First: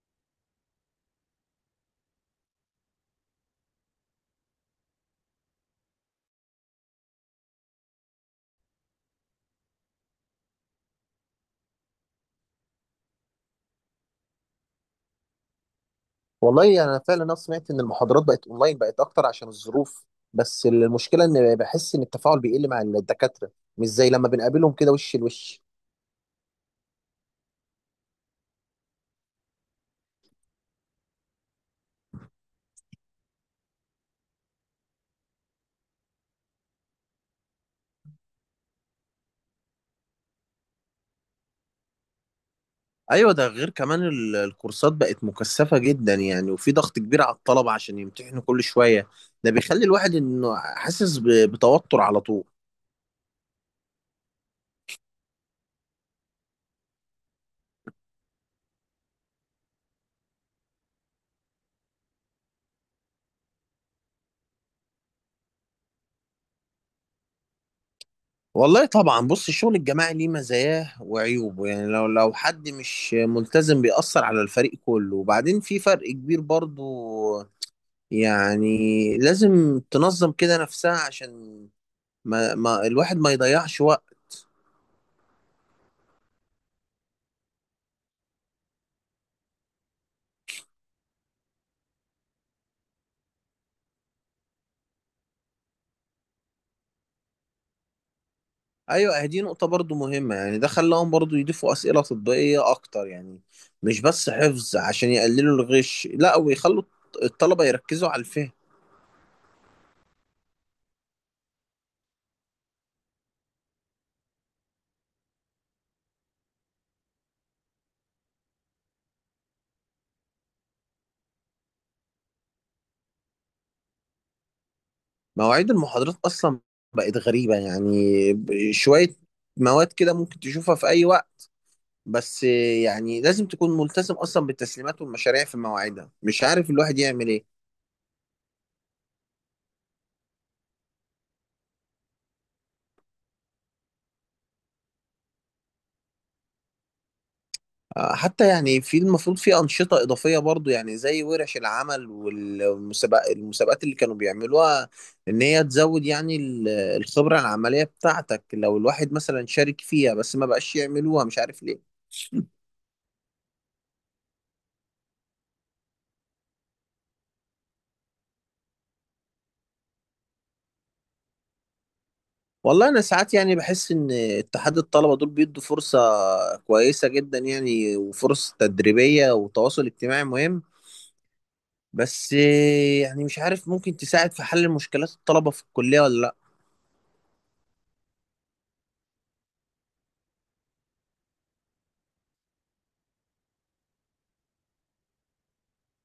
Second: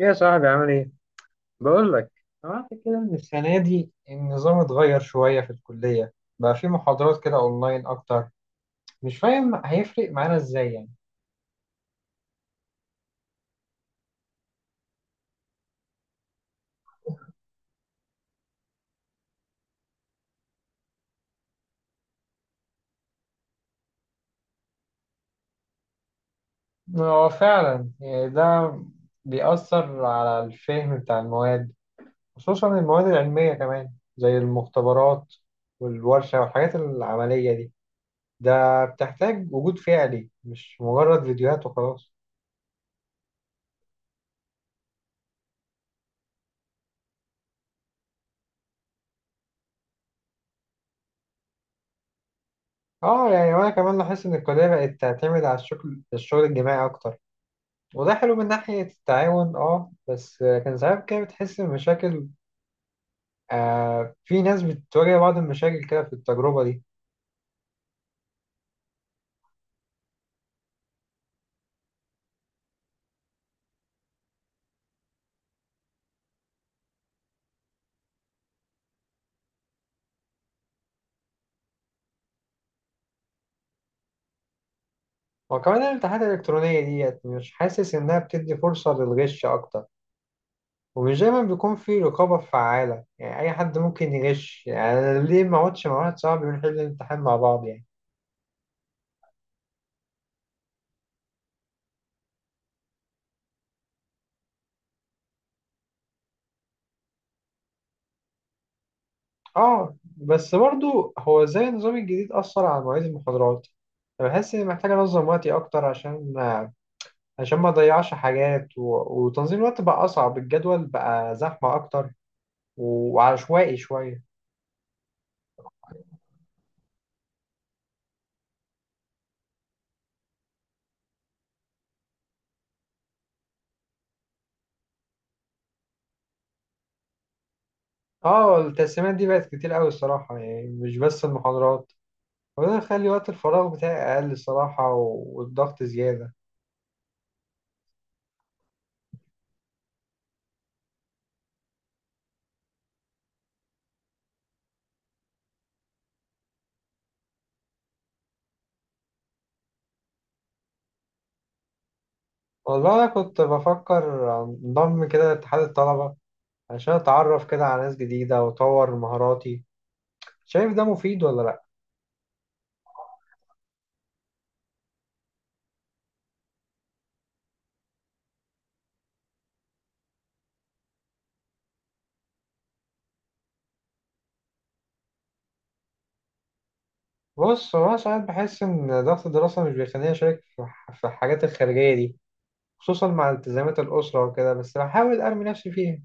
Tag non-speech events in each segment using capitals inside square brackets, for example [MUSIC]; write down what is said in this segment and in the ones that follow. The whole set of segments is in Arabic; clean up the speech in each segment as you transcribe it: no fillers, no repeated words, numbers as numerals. ايه يا صاحبي عامل ايه؟ بقول لك، سمعت كده ان السنة دي النظام اتغير شوية في الكلية، بقى في محاضرات كده اونلاين اكتر. مش فاهم هيفرق معانا ازاي يعني. والله انا فعلا، انا سمعت ان المحاضرات بقت اونلاين، بقت اكتر عشان الظروف. بس المشكله ان بحس ان التفاعل بيقل مع الدكاتره، مش زي لما بنقابلهم كده وش لوش. هو فعلا يعني ده بيأثر على الفهم بتاع المواد، خصوصا المواد العلمية كمان، زي المختبرات والورشة والحاجات العملية دي، ده بتحتاج وجود فعلي مش مجرد فيديوهات وخلاص. ايوه، ده غير كمان الكورسات بقت مكثفه جدا يعني، وفي ضغط كبير على الطلبه عشان يمتحنوا كل شويه. ده بيخلي الواحد انه حاسس بتوتر على طول. اه يعني وانا كمان لاحظت ان الكلية بقت تعتمد على الشغل الجماعي اكتر، وده حلو من ناحية التعاون. اه بس كان ساعات كده بتحس بمشاكل. في ناس بتواجه بعض المشاكل كده في التجربة دي. والله طبعا بص، الشغل الجماعي ليه مزاياه وعيوبه، يعني لو حد مش ملتزم بيأثر على الفريق كله، وبعدين في فرق كبير برضو. يعني لازم تنظم كده نفسها عشان ما الواحد ما يضيعش وقت. وكمان الامتحانات الإلكترونية ديت مش حاسس إنها بتدي فرصة للغش أكتر، ومش دايما بيكون في رقابة فعالة. يعني أي حد ممكن يغش، يعني أنا ليه ما أقعدش مع واحد صاحبي ونحل الامتحان مع بعض يعني. ايوه دي نقطة برضو مهمة، يعني ده خلاهم برضو يضيفوا أسئلة تطبيقية اكتر يعني، مش بس حفظ عشان يقللوا الغش. لا، ويخلوا الطلبة يركزوا على الفهم. اه بس برضو، هو ازاي النظام الجديد أثر على مواعيد المحاضرات؟ أنا بحس إني محتاج أنظم وقتي أكتر عشان ما اضيعش حاجات وتنظيم الوقت بقى اصعب. الجدول بقى زحمه اكتر وعشوائي شويه. مواعيد المحاضرات اصلا بقت غريبة يعني، شوية مواد كده ممكن تشوفها في اي وقت. بس يعني لازم تكون ملتزم اصلا بالتسليمات والمشاريع في مواعيدها، مش عارف الواحد يعمل ايه. اه التقسيمات دي بقت كتير قوي الصراحه، يعني مش بس المحاضرات. وده يخلي وقت الفراغ بتاعي اقل الصراحه والضغط زياده. حتى يعني في المفروض في أنشطة إضافية برضو، يعني زي ورش العمل والمسابقات اللي كانوا بيعملوها، إن هي تزود يعني الخبرة العملية بتاعتك لو الواحد مثلا شارك فيها. بس ما بقاش يعملوها مش عارف ليه. والله انا كنت بفكر انضم كده لاتحاد الطلبه عشان اتعرف كده على ناس جديده واطور مهاراتي. شايف ده مفيد ولا لا؟ والله أنا ساعات يعني بحس إن اتحاد الطلبة دول بيدوا فرصة كويسة جدا يعني، وفرص تدريبية وتواصل اجتماعي مهم. بس يعني مش عارف ممكن تساعد في حل مشكلات الطلبة في الكلية ولا لأ. بص، هو أنا ساعات بحس ان ضغط الدراسه مش بيخليني اشارك في الحاجات الخارجيه دي، خصوصا مع التزامات الأسرة وكده، بس بحاول أرمي نفسي فيها.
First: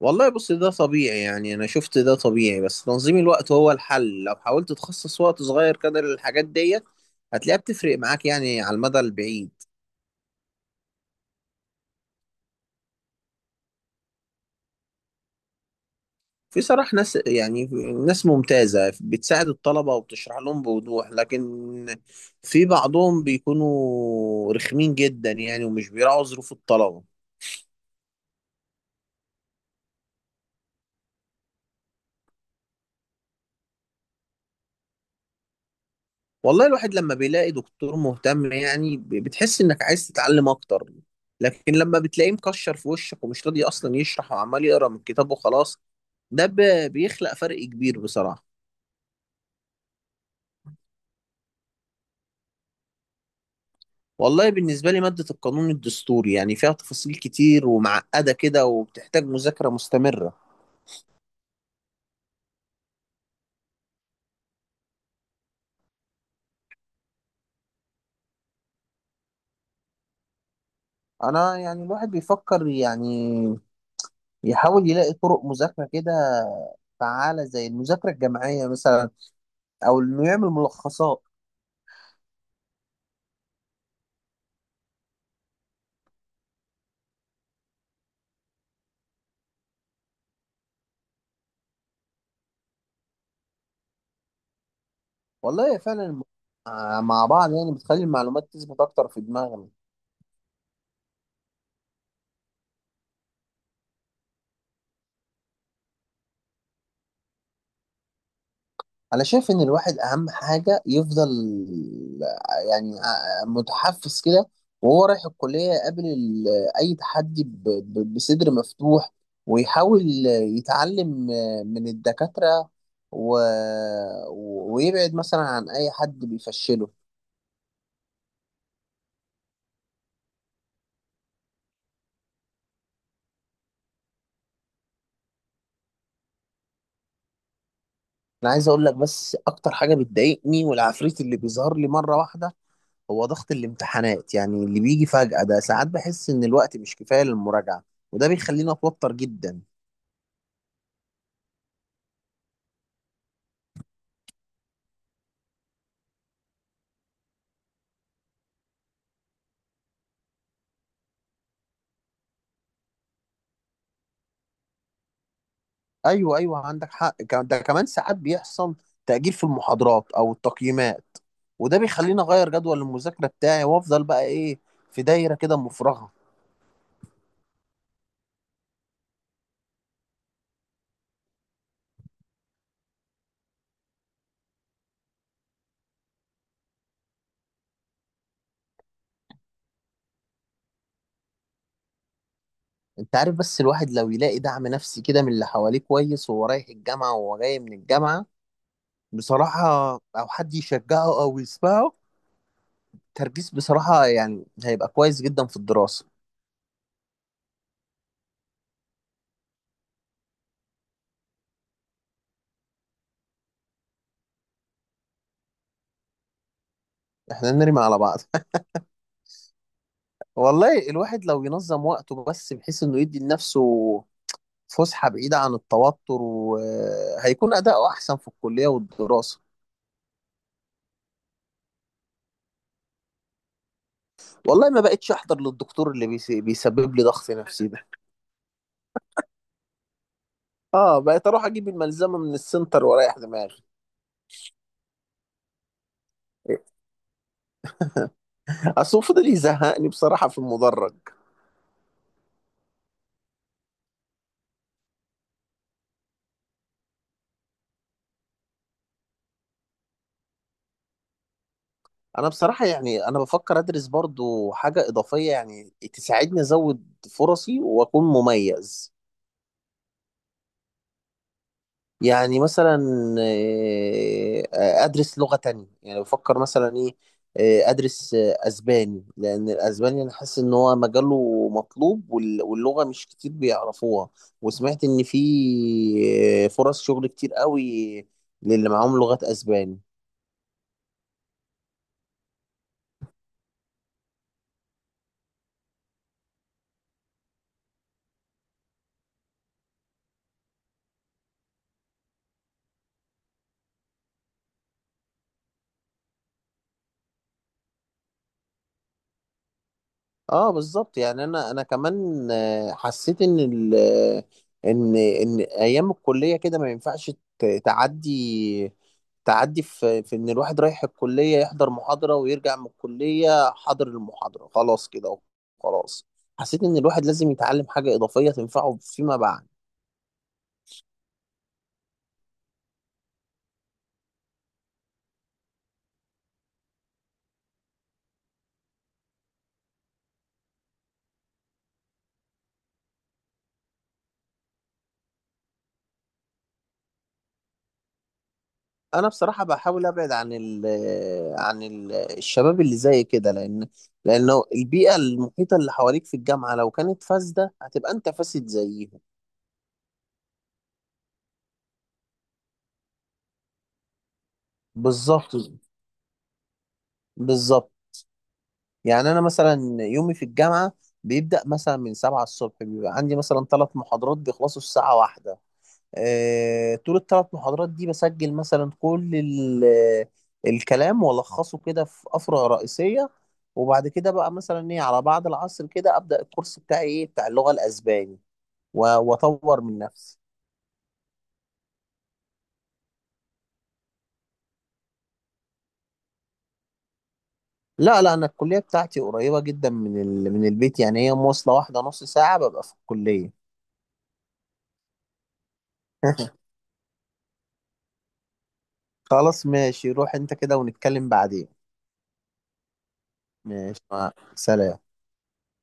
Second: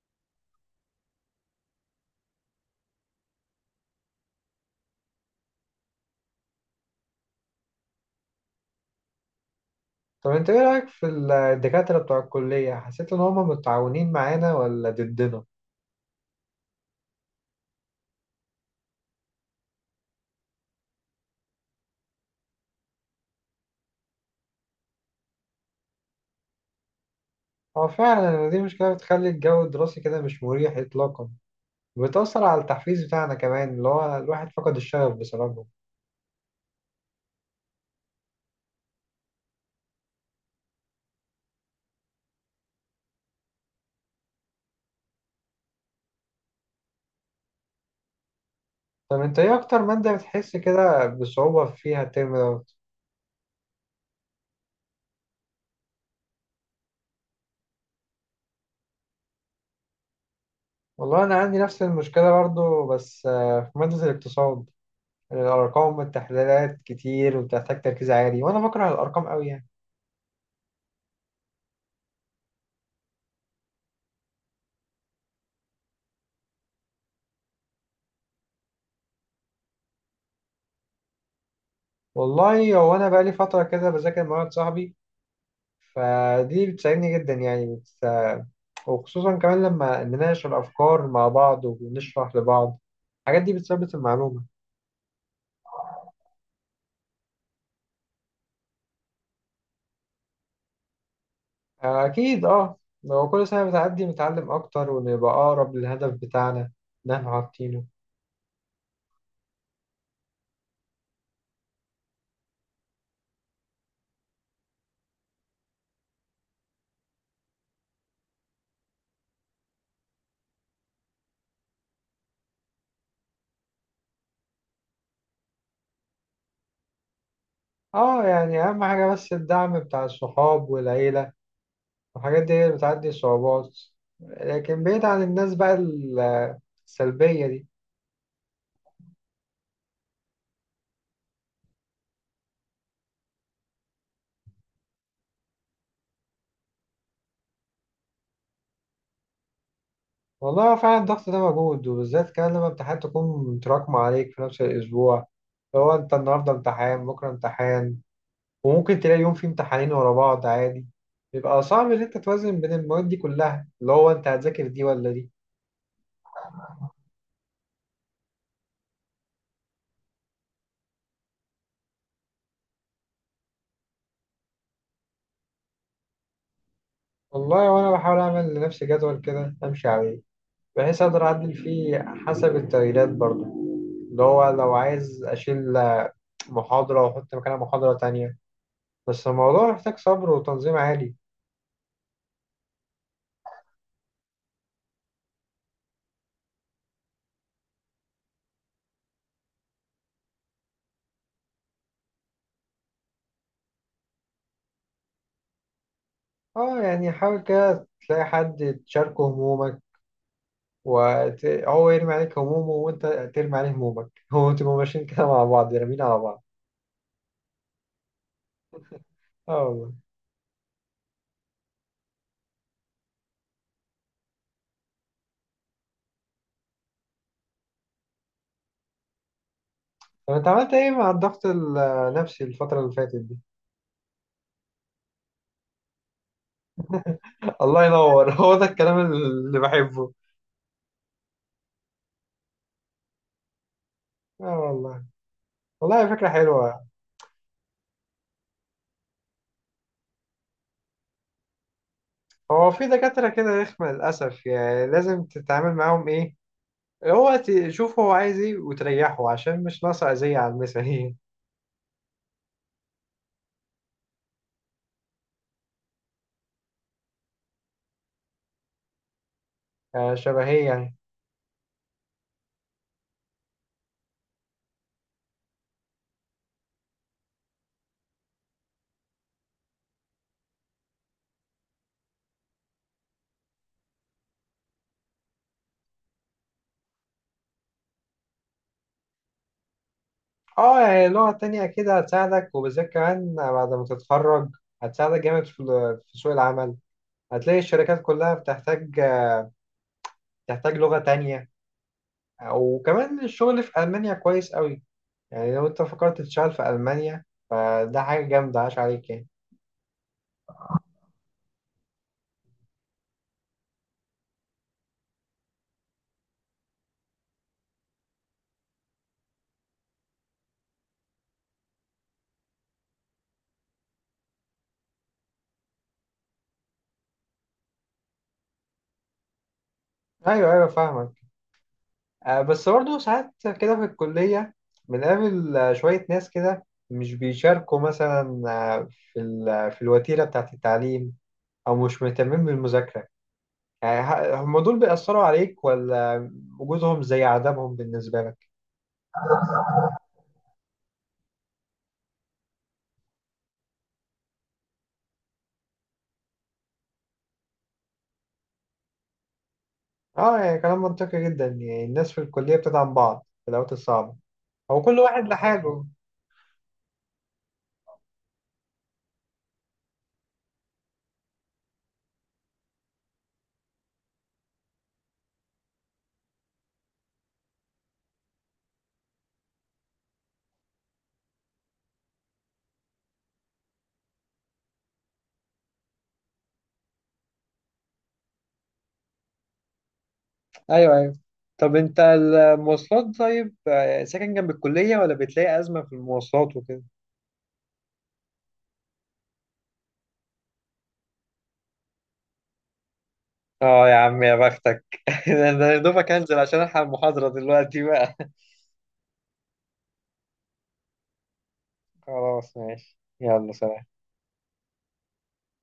والله بص، ده طبيعي، يعني انا شفت ده طبيعي. بس تنظيم الوقت هو الحل، لو حاولت تخصص وقت صغير كده للحاجات ديت هتلاقيها بتفرق معاك يعني على المدى البعيد. طب أنت إيه رأيك في الدكاترة بتوع الكلية؟ حسيت إن هما متعاونين معانا ولا ضدنا؟ في صراحة ناس، يعني ناس ممتازة بتساعد الطلبة وبتشرح لهم بوضوح، لكن في بعضهم بيكونوا رخمين جدا يعني، ومش بيراعوا ظروف الطلبة. هو فعلا يعني دي مشكلة بتخلي الجو الدراسي كده مش مريح إطلاقا، وبتأثر على التحفيز بتاعنا كمان، اللي هو الواحد فقد الشغف بسببه. والله الواحد لما بيلاقي دكتور مهتم يعني بتحس انك عايز تتعلم اكتر، لكن لما بتلاقيه مكشر في وشك، ومش راضي اصلا يشرح وعمال يقرا من الكتاب وخلاص، ده بيخلق فرق كبير بصراحة. طب أنت إيه أكتر مادة بتحس كده بصعوبة فيها الترم دوت؟ والله بالنسبة لي مادة القانون الدستوري، يعني فيها تفاصيل كتير ومعقدة كده، وبتحتاج مذاكرة مستمرة. والله أنا عندي نفس المشكلة برضو، بس في مادة الاقتصاد الأرقام والتحليلات كتير، وبتحتاج تركيز عالي، وأنا بكره الأرقام أوي يعني. انا يعني الواحد بيفكر يعني يحاول يلاقي طرق مذاكرة كده فعالة، زي المذاكرة الجماعية مثلا، او انه يعمل ملخصات. والله هو انا بقالي فتره كده بذاكر مع واحد صاحبي، فدي بتساعدني جدا يعني وخصوصا كمان لما نناقش الافكار مع بعض ونشرح لبعض، الحاجات دي بتثبت المعلومه. والله هي فعلا مع بعض يعني بتخلي المعلومات تثبت اكتر في دماغنا. اكيد اه. لو كل سنه بتعدي بنتعلم اكتر ونبقى اقرب للهدف بتاعنا اللي احنا حاطينه. انا شايف ان الواحد اهم حاجه يفضل يعني متحفز كده، وهو رايح الكليه يقابل اي تحدي بصدر مفتوح، ويحاول يتعلم من الدكاتره، و... ويبعد مثلا عن اي حد بيفشله. اه يعني اهم حاجه بس الدعم بتاع الصحاب والعيله والحاجات دي، هي اللي بتعدي الصعوبات، لكن بعيد عن الناس بقى السلبيه دي. انا عايز اقول لك بس اكتر حاجه بتضايقني والعفريت اللي بيظهر لي مره واحده هو ضغط الامتحانات، يعني اللي بيجي فجأة ده. ساعات بحس إن الوقت مش كفاية للمراجعة، وده بيخليني أتوتر جدا. والله هو فعلا الضغط ده موجود، وبالذات كمان لما امتحانات تكون متراكمة عليك في نفس الأسبوع. لو أنت النهاردة امتحان بكرة امتحان، وممكن تلاقي يوم فيه امتحانين ورا بعض عادي. بيبقى صعب إن أنت توازن بين المواد دي كلها، اللي هو أنت هتذاكر دي ولا دي. أيوه أيوه عندك حق، ده كمان ساعات بيحصل تأجيل في المحاضرات أو التقييمات، وده بيخليني أغير جدول المذاكرة بتاعي، وأفضل بقى إيه، في دايرة كده مفرغة. والله وأنا بحاول أعمل لنفسي جدول كده أمشي عليه، بحيث أقدر أعدل فيه حسب التغييرات برضه، اللي هو لو عايز أشيل محاضرة وأحط مكانها محاضرة تانية، بس الموضوع محتاج صبر وتنظيم عالي. أنت عارف، بس الواحد لو يلاقي دعم نفسي كده من اللي حواليه كويس، وهو رايح الجامعة وهو جاي من الجامعة بصراحة، أو حد يشجعه أو يسمعه، تركيز بصراحة يعني هيبقى كويس جدا في الدراسة. اه يعني حاول كده تلاقي حد تشاركه همومك هو يرمي عليك همومه وانت ترمي عليه همومك. [LAUGHS] هو تبقوا ماشيين كده مع بعض رامين على بعض. احنا نرمي على بعض. اه والله. والله الواحد لو ينظم وقته بس، بحيث انه يدي لنفسه فسحة بعيدة عن التوتر، وهيكون أداؤه أحسن في الكلية والدراسة. طب انت عملت ايه مع الضغط النفسي الفترة اللي فاتت دي؟ والله ما بقتش أحضر للدكتور اللي بيسبب لي ضغط [LAUGHS] نفسي الله ده. ينور، هو ده الكلام اللي بحبه. اه، بقيت أروح أجيب الملزمة من السنتر وأريح دماغي. اه والله. والله فكرة حلوة. أصل هو فضل يزهقني بصراحة في المدرج. هو في دكاترة كده رخمة للأسف، يعني لازم تتعامل معاهم ايه، هو تشوف هو عايز ايه وتريحه عشان مش ناقصة أذية على المثالية. أنا بصراحة يعني أنا بفكر أدرس برضو حاجة إضافية، يعني تساعدني أزود فرصي وأكون مميز. [LAUGHS] شبهية. يعني مثلا ادرس لغة تانية، يعني بفكر مثلا ايه ادرس اسباني، لان الاسباني انا حاسس ان هو مجاله مطلوب، واللغة مش كتير بيعرفوها. وسمعت ان في فرص شغل كتير قوي للي معاهم لغات اسباني. اه يعني لغة تانية كده هتساعدك، وبالذات كمان بعد ما تتخرج هتساعدك جامد في سوق العمل. هتلاقي الشركات كلها بتحتاج لغة تانية. وكمان الشغل في ألمانيا كويس قوي، يعني لو انت فكرت تشتغل في ألمانيا فده حاجة جامدة عاش عليك يعني. اه بالظبط، يعني انا كمان حسيت ان ال آه، ان ان ايام الكليه كده ما ينفعش تعدي تعدي في ان الواحد رايح الكليه يحضر محاضره ويرجع من الكليه حاضر المحاضره خلاص كده. خلاص. حسيت ان الواحد لازم يتعلم حاجه اضافيه تنفعه فيما بعد. أيوه أيوه فاهمك. بس برضه ساعات كده في الكلية بنقابل شوية ناس كده مش بيشاركوا مثلا في في الوتيرة بتاعة التعليم، أو مش مهتمين بالمذاكرة. يعني هم دول بيأثروا عليك ولا وجودهم زي عدمهم بالنسبة لك؟ انا بصراحه بحاول ابعد عن ال الشباب اللي زي كده، لانه البيئه المحيطه اللي حواليك في الجامعه لو كانت فاسده، هتبقى انت فاسد زيهم. اه يعني كلام منطقي جدا. يعني الناس في الكلية بتدعم بعض في الأوقات الصعبة، هو كل واحد بالظبط، لحاله. بالظبط. يعني انا مثلا يومي في الجامعه بيبدا مثلا من 7 الصبح، بيبقى عندي مثلا 3 محاضرات بيخلصوا الساعه 1. طول ال 3 محاضرات دي بسجل مثلا كل الكلام والخصه كده في افرع رئيسيه. وبعد كده بقى مثلا ايه على بعد العصر كده ابدا الكورس بتاعي ايه بتاع اللغه الاسباني، واطور من نفسي. ايوه ايوه. طب انت المواصلات، طيب ساكن جنب الكلية ولا بتلاقي أزمة في المواصلات وكده؟ لا لا، انا الكليه بتاعتي قريبه جدا من من البيت، يعني هي مواصله واحده نص ساعه ببقى في الكليه. اه يا عم يا بختك. [LAUGHS] ده انا يا دوبك هنزل عشان الحق المحاضرة دلوقتي بقى. خلاص ماشي، روح انت كده ونتكلم بعدين. [LAUGHS] خلاص ماشي يلا ماشي، سلام. سلام.